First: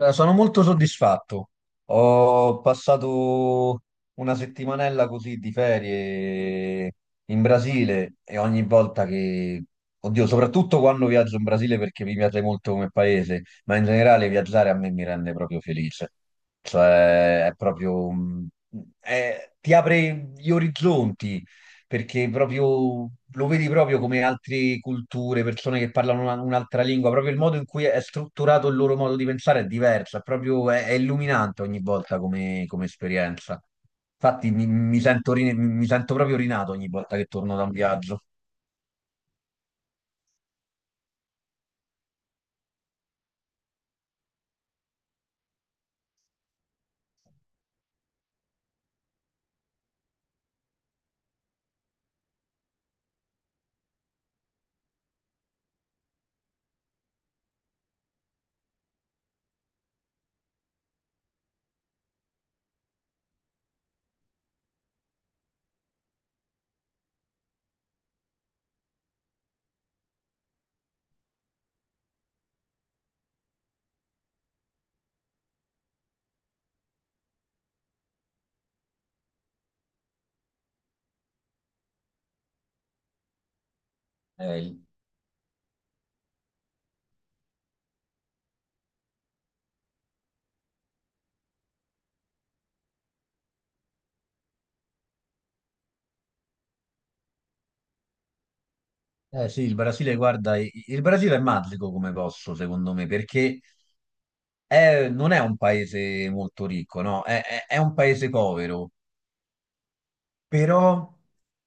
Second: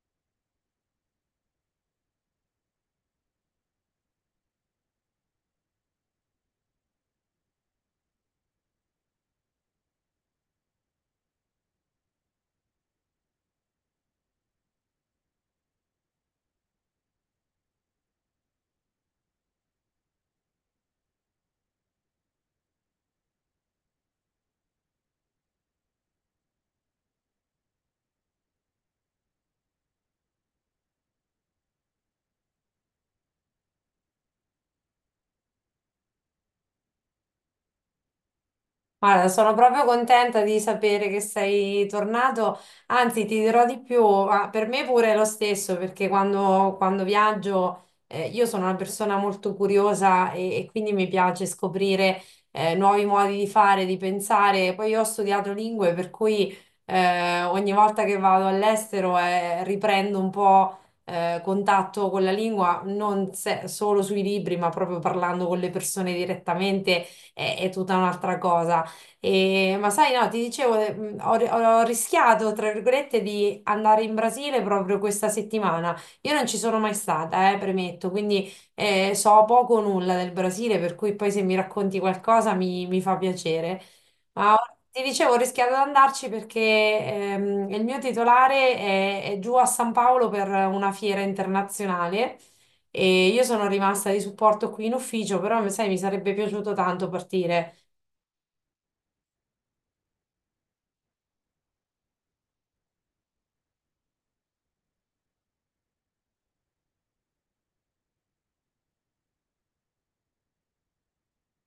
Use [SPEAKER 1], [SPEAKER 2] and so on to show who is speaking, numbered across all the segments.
[SPEAKER 1] Sono molto soddisfatto. Ho passato una settimanella così di ferie in Brasile e ogni volta che, oddio, soprattutto quando viaggio in Brasile perché mi piace molto come paese, ma in generale viaggiare a me mi rende proprio felice. Cioè, è proprio, ti apre gli orizzonti, perché proprio lo vedi proprio come altre culture, persone che parlano un'altra lingua, proprio il modo in cui è strutturato il loro modo di pensare è diverso, è proprio, è illuminante ogni volta come esperienza. Infatti mi mi sento proprio rinato ogni volta che torno da un viaggio.
[SPEAKER 2] Guarda, sono proprio contenta di sapere che sei tornato, anzi ti dirò di più, ma per me pure è lo stesso, perché quando viaggio, io sono una persona molto curiosa e quindi mi piace scoprire nuovi modi di fare, di pensare. Poi io ho studiato lingue, per cui ogni volta che vado all'estero, riprendo un po' contatto con la lingua, non solo sui libri, ma proprio parlando con le persone direttamente, è tutta un'altra cosa. Ma sai, no, ti dicevo, ho rischiato, tra virgolette, di andare in Brasile proprio questa settimana. Io non ci sono mai stata, premetto, quindi so poco o nulla del Brasile, per cui poi se mi racconti qualcosa mi fa piacere. Ma
[SPEAKER 1] Eh, il-
[SPEAKER 2] ti dicevo, ho rischiato di andarci perché il mio titolare è giù a San Paolo per una fiera internazionale. E io sono rimasta di supporto qui in ufficio, però sai, mi sarebbe piaciuto tanto partire.
[SPEAKER 1] eh sì, il Brasile, guarda, il Brasile è magico come posso secondo me, perché non è un paese molto ricco, no? È un paese povero, però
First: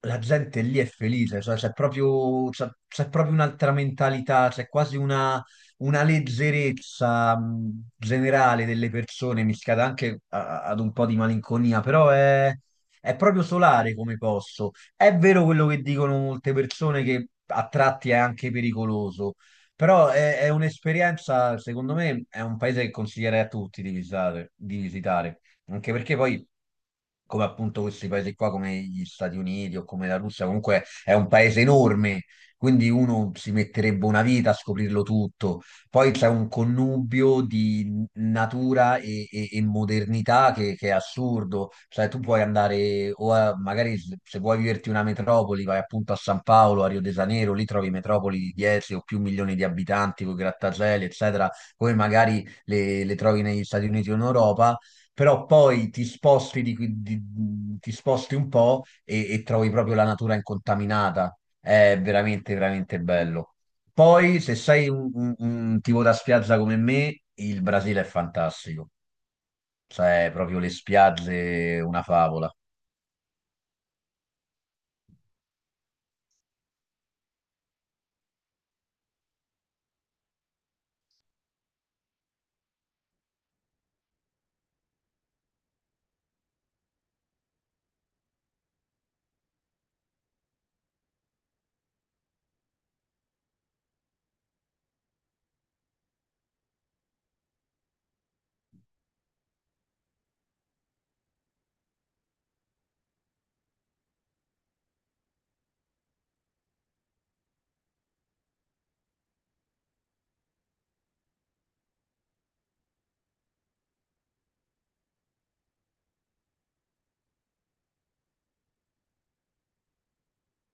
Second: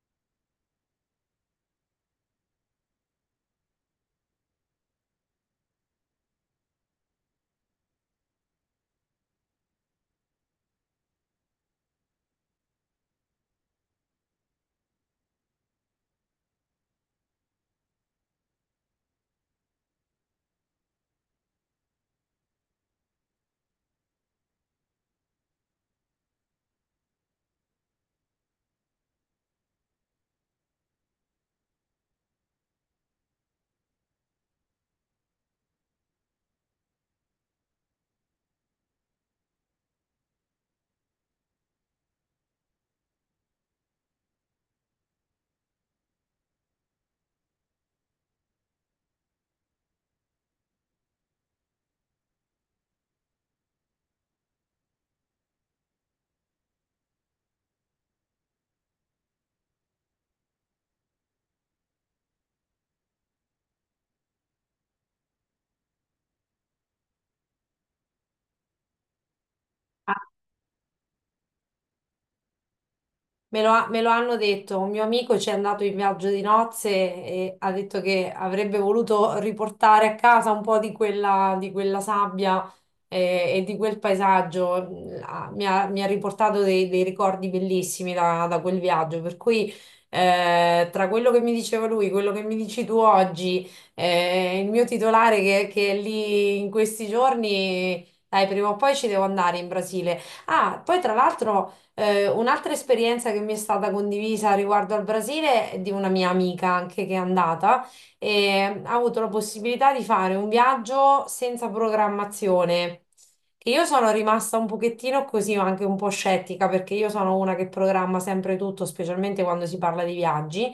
[SPEAKER 1] la gente lì è felice, cioè c'è proprio, c'è proprio un'altra mentalità, c'è quasi una leggerezza generale delle persone, mischiata anche ad un po' di malinconia, però, è proprio solare come posso. È vero quello che dicono molte persone che a tratti è anche pericoloso, però è un'esperienza, secondo me, è un paese che consiglierei a tutti di visitare, di visitare. Anche perché poi, come appunto questi paesi qua, come gli Stati Uniti o come la Russia, comunque è un paese enorme, quindi uno si metterebbe una vita a scoprirlo tutto. Poi c'è un connubio di natura e modernità che è assurdo. Cioè, tu puoi magari se vuoi viverti una metropoli, vai appunto a San Paolo, a Rio de Janeiro, lì trovi metropoli di 10 o più milioni di abitanti, con grattacieli, eccetera, come magari le trovi negli Stati Uniti o in Europa. Però poi ti sposti, ti sposti un po' e trovi proprio la natura incontaminata. È veramente, veramente bello. Poi, se sei un tipo da spiaggia come me, il Brasile è fantastico. Cioè, proprio le spiagge, una favola.
[SPEAKER 2] Me lo hanno detto, un mio amico ci è andato in viaggio di nozze e ha detto che avrebbe voluto riportare a casa un po' di quella sabbia e di quel paesaggio. Ah, mi ha riportato dei ricordi bellissimi da quel viaggio, per cui tra quello che mi diceva lui, quello che mi dici tu oggi, il mio titolare che è lì in questi giorni, dai, prima o poi ci devo andare in Brasile. Ah, poi tra l'altro. Un'altra esperienza che mi è stata condivisa riguardo al Brasile è di una mia amica anche che è andata e ha avuto la possibilità di fare un viaggio senza programmazione. Che io sono rimasta un pochettino così, ma anche un po' scettica perché io sono una che programma sempre tutto, specialmente quando si parla di viaggi.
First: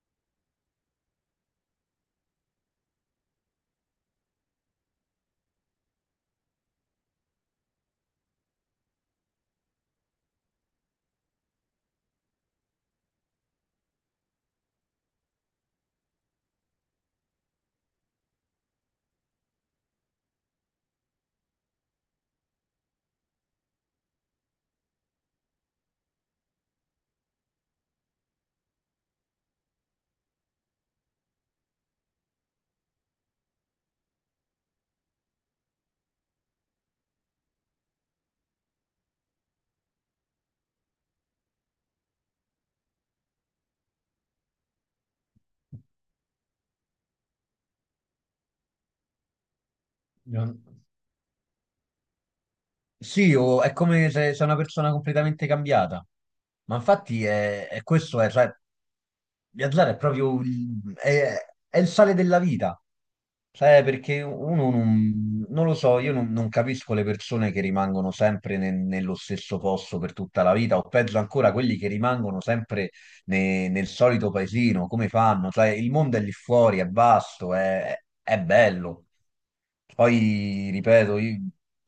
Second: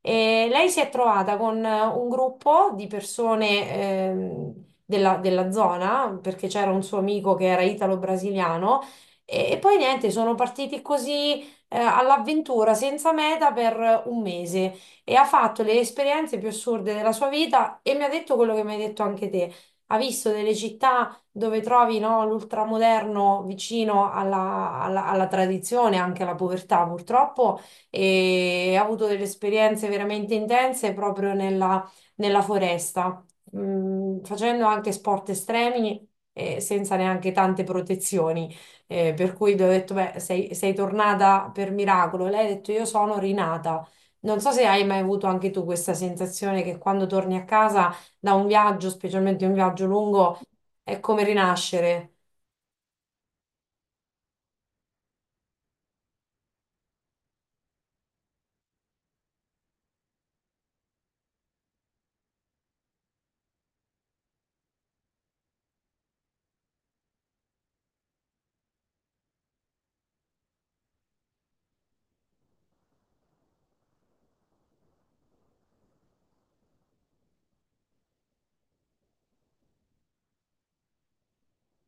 [SPEAKER 2] E lei si è trovata con un gruppo di persone, della zona, perché c'era un suo amico che era italo-brasiliano e poi niente, sono partiti così, all'avventura, senza meta, per un mese, e ha fatto le esperienze più assurde della sua vita e mi ha detto quello che mi hai detto anche te. Ha visto delle città dove trovi, no, l'ultramoderno vicino alla tradizione, anche alla povertà purtroppo, e ha avuto delle esperienze veramente intense proprio nella foresta, facendo anche sport estremi e senza neanche tante protezioni. Per cui gli ho detto, beh, sei tornata per miracolo. E lei ha detto, io sono rinata. Non so se hai mai avuto anche tu questa sensazione che quando torni a casa da un viaggio, specialmente un viaggio lungo,
[SPEAKER 1] Non-
[SPEAKER 2] è come rinascere.
[SPEAKER 1] Sì, o è come se sei una persona completamente cambiata. Ma infatti è questo, cioè, viaggiare è proprio è il sale della vita. Cioè, perché uno non lo so, io non capisco le persone che rimangono sempre nello stesso posto per tutta la vita, o peggio ancora quelli che rimangono sempre nel solito paesino, come fanno? Cioè, il mondo è lì fuori, è vasto, è bello. Poi, ripeto, io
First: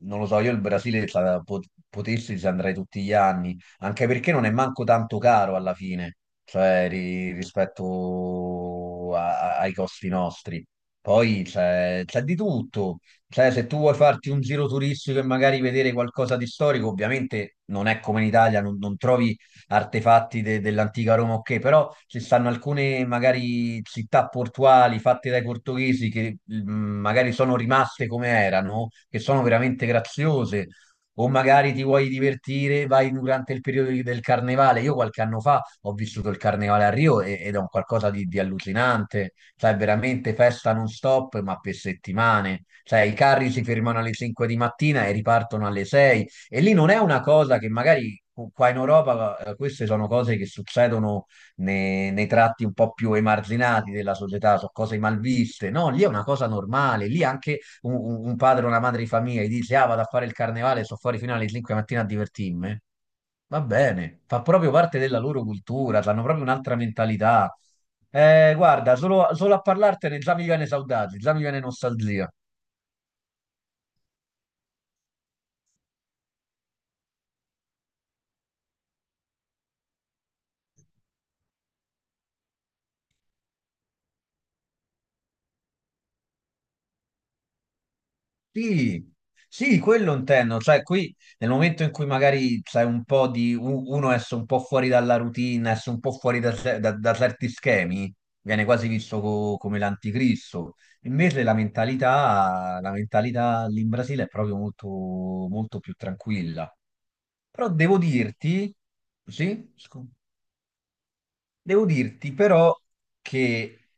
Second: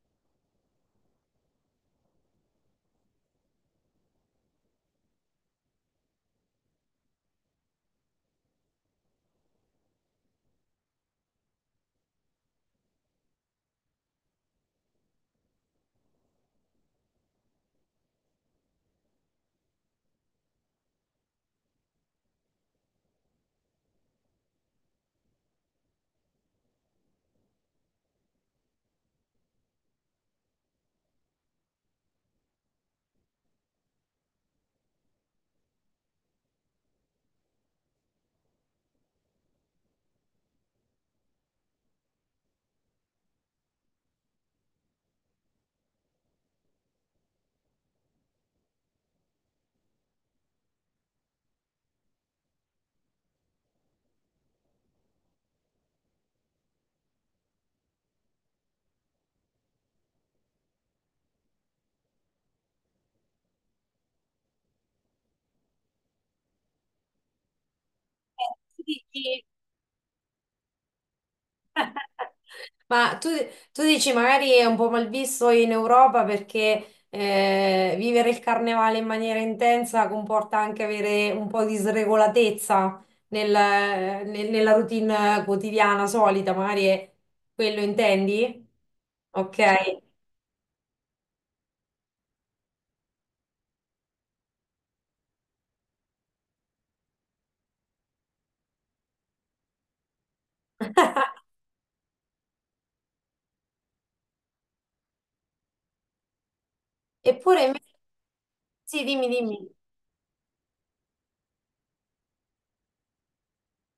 [SPEAKER 1] non lo so, io il potessi ci andrei tutti gli anni, anche perché non è manco tanto caro alla fine, cioè rispetto ai costi nostri. Poi c'è di tutto, cioè se tu vuoi farti un giro turistico e magari vedere qualcosa di storico, ovviamente non è come in Italia, non trovi artefatti dell'antica Roma, ok, però ci stanno alcune magari città portuali fatte dai portoghesi che magari sono rimaste come erano, che sono veramente graziose. O magari ti vuoi divertire, vai durante il periodo del carnevale. Io qualche anno fa ho vissuto il carnevale a Rio ed è un qualcosa di allucinante. Cioè, veramente festa non stop, ma per settimane. Cioè, i carri si fermano alle 5 di mattina e ripartono alle 6, e lì non è una cosa che magari qua in Europa, queste sono cose che succedono nei tratti un po' più emarginati della società, sono cose malviste. No, lì è una cosa normale. Lì anche un padre o una madre di famiglia gli dice: ah, vado a fare il carnevale, sto fuori fino alle 5 di mattina a divertirmi. Va bene, fa proprio parte della loro cultura, hanno proprio un'altra mentalità.
[SPEAKER 2] Eh,
[SPEAKER 1] Guarda,
[SPEAKER 2] Sì, sì.
[SPEAKER 1] solo a parlartene già mi viene saudade, già mi viene nostalgia.
[SPEAKER 2] Ma tu dici, magari è un po' malvisto in Europa perché vivere il carnevale in maniera intensa comporta anche avere un po' di sregolatezza nella routine quotidiana solita, magari è quello intendi?
[SPEAKER 1] Sì, sì,
[SPEAKER 2] Ok.
[SPEAKER 1] quello intendo, cioè qui nel momento in cui magari c'è un po' uno esce un po' fuori dalla routine, esce un po' fuori da certi schemi, viene quasi visto come l'anticristo. Invece la mentalità lì in Brasile è proprio molto, molto più tranquilla.
[SPEAKER 2] Eppure
[SPEAKER 1] Però
[SPEAKER 2] invece,
[SPEAKER 1] devo dirti,
[SPEAKER 2] sì, dimmi,
[SPEAKER 1] sì,
[SPEAKER 2] dimmi,
[SPEAKER 1] devo dirti però che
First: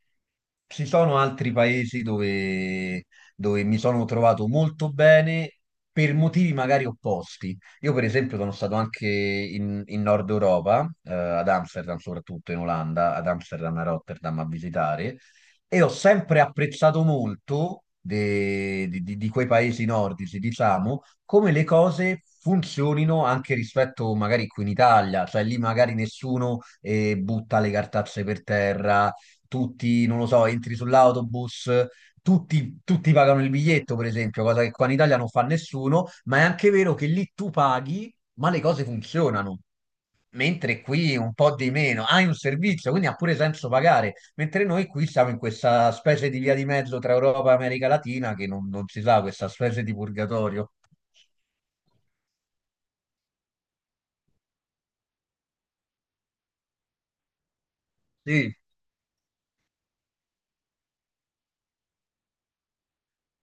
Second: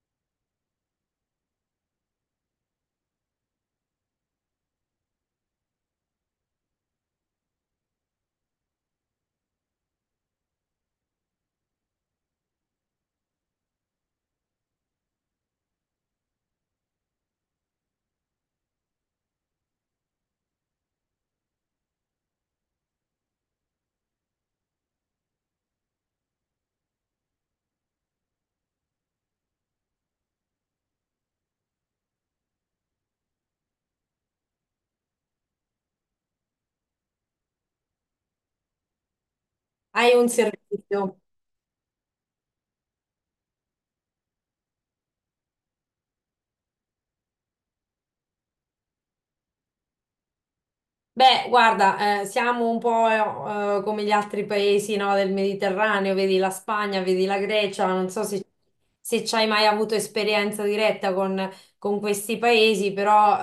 [SPEAKER 1] ci sono altri paesi dove, dove mi sono trovato molto bene per motivi magari opposti. Io per esempio sono stato anche in Nord Europa, ad Amsterdam soprattutto in Olanda, ad Amsterdam e a Rotterdam a visitare, e ho sempre apprezzato molto di quei paesi nordici, diciamo, come le cose funzionino anche rispetto magari qui in Italia, cioè lì magari nessuno butta le cartacce per terra, tutti, non lo so, entri sull'autobus, tutti pagano il biglietto, per esempio, cosa che qua in Italia non fa nessuno, ma è anche vero che lì tu paghi, ma le cose funzionano.
[SPEAKER 2] hai un
[SPEAKER 1] Mentre
[SPEAKER 2] servizio.
[SPEAKER 1] qui un po' di meno, hai un servizio, quindi ha pure senso pagare, mentre noi qui siamo in questa specie di via di mezzo tra Europa e America Latina che non si sa, questa specie di purgatorio.
[SPEAKER 2] Beh, guarda, siamo un po', come gli altri paesi, no, del Mediterraneo, vedi la Spagna, vedi la Grecia, non so se,
[SPEAKER 1] Sì,
[SPEAKER 2] se ci hai mai avuto esperienza diretta con questi paesi, però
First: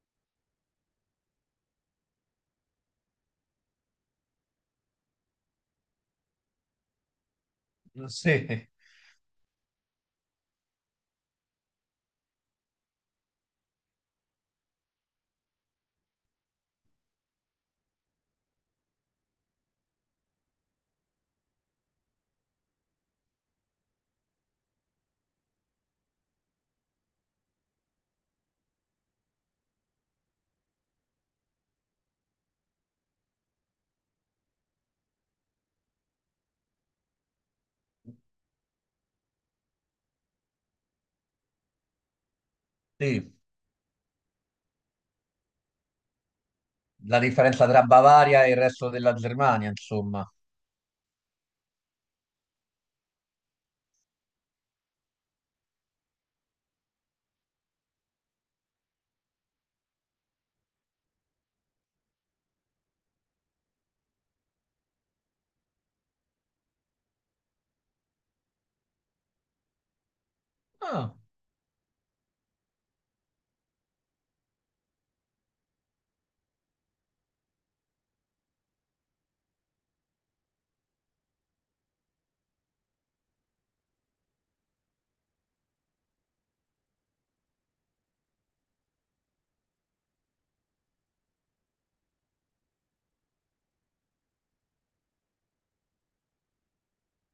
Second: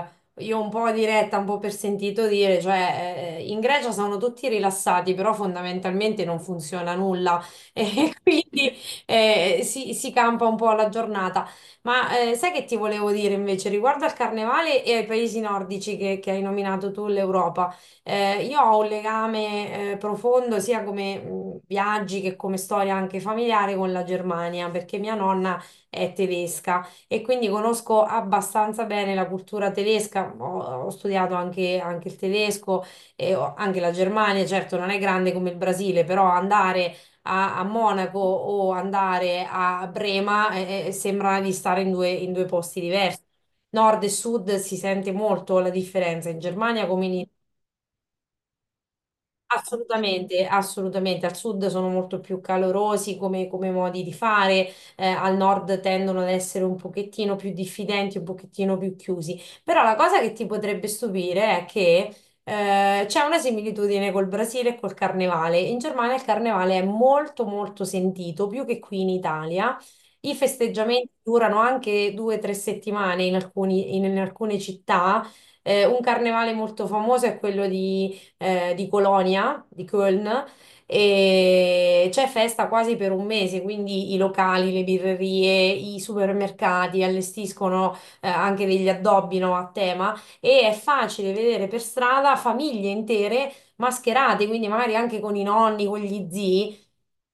[SPEAKER 2] eh, io un po' diretta, un po' per sentito dire, cioè in Grecia sono tutti rilassati, però fondamentalmente non funziona nulla e
[SPEAKER 1] sì,
[SPEAKER 2] quindi si campa un po' alla giornata. Ma sai che ti volevo dire invece riguardo al carnevale e ai paesi nordici che hai nominato tu, l'Europa? Io ho un legame profondo sia come viaggi che come storia anche familiare con la Germania, perché mia nonna è tedesca e quindi conosco abbastanza bene la cultura tedesca. Ho studiato anche il tedesco e anche la Germania, certo non è grande come il Brasile, però andare a Monaco o andare a Brema, sembra di stare in due posti diversi.
[SPEAKER 1] sì,
[SPEAKER 2] Nord e sud si sente molto la differenza in Germania, come
[SPEAKER 1] la
[SPEAKER 2] in.
[SPEAKER 1] differenza tra Bavaria e il resto della Germania, insomma.
[SPEAKER 2] Assolutamente, assolutamente. Al sud sono molto più calorosi come modi di fare, al nord tendono ad essere un pochettino più diffidenti, un pochettino più chiusi. Però la cosa che ti potrebbe stupire è che c'è una similitudine col Brasile e col Carnevale. In Germania il Carnevale è molto molto sentito, più che qui in Italia. I festeggiamenti
[SPEAKER 1] Ah,
[SPEAKER 2] durano anche 2 o 3 settimane in in alcune città. Un carnevale molto famoso è quello di Colonia, di Köln, e c'è festa quasi per un mese, quindi i locali, le birrerie, i supermercati allestiscono anche degli addobbi, no, a tema, e è facile vedere per strada famiglie intere mascherate, quindi magari anche con i nonni, con gli zii.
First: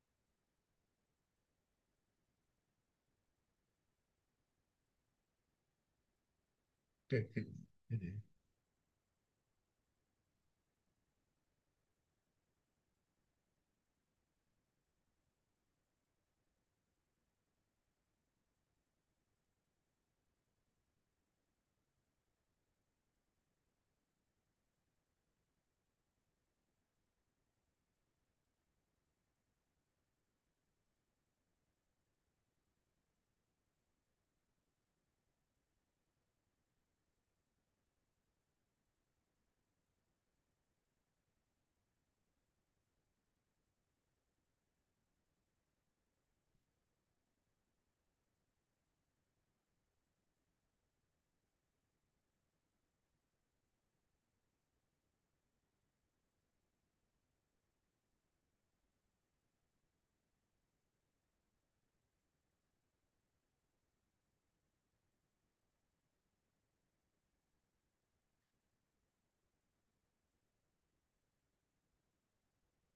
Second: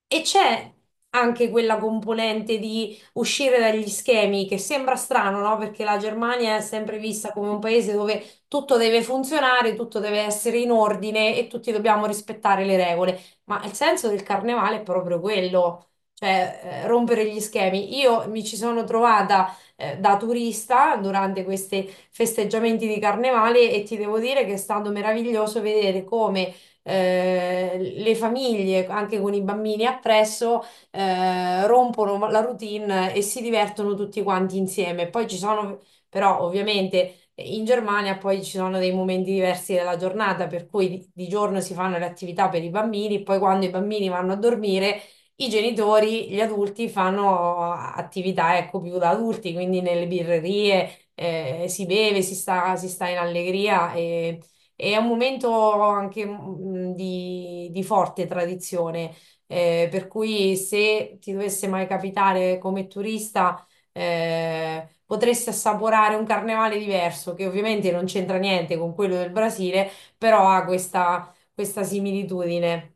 [SPEAKER 2] E c'è anche quella componente di uscire dagli schemi che sembra strano, no? Perché la Germania è sempre
[SPEAKER 1] che-
[SPEAKER 2] vista come
[SPEAKER 1] che-
[SPEAKER 2] un paese
[SPEAKER 1] vedi.
[SPEAKER 2] dove tutto deve funzionare, tutto deve essere in ordine e tutti dobbiamo rispettare le regole. Ma il senso del carnevale è proprio quello, cioè rompere gli schemi. Io mi ci sono trovata da turista durante questi festeggiamenti di carnevale e ti devo dire che è stato meraviglioso vedere come le famiglie, anche con i bambini appresso, rompono la routine e si divertono tutti quanti insieme. Poi ci sono, però ovviamente in Germania poi ci sono dei momenti diversi della giornata, per cui di giorno si fanno le attività per i bambini, poi quando i bambini vanno a dormire, i genitori, gli adulti fanno attività, ecco, più da adulti, quindi nelle birrerie, si beve, si sta in allegria, e è un momento anche, di forte tradizione. Per cui se ti dovesse mai capitare come turista, potresti assaporare un carnevale diverso, che ovviamente non c'entra niente con quello del Brasile, però ha questa similitudine.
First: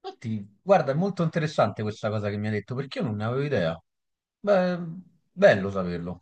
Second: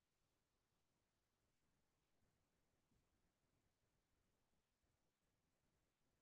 [SPEAKER 1] Infatti, guarda, è molto interessante questa cosa che mi hai detto, perché io non ne avevo idea. Beh, bello saperlo.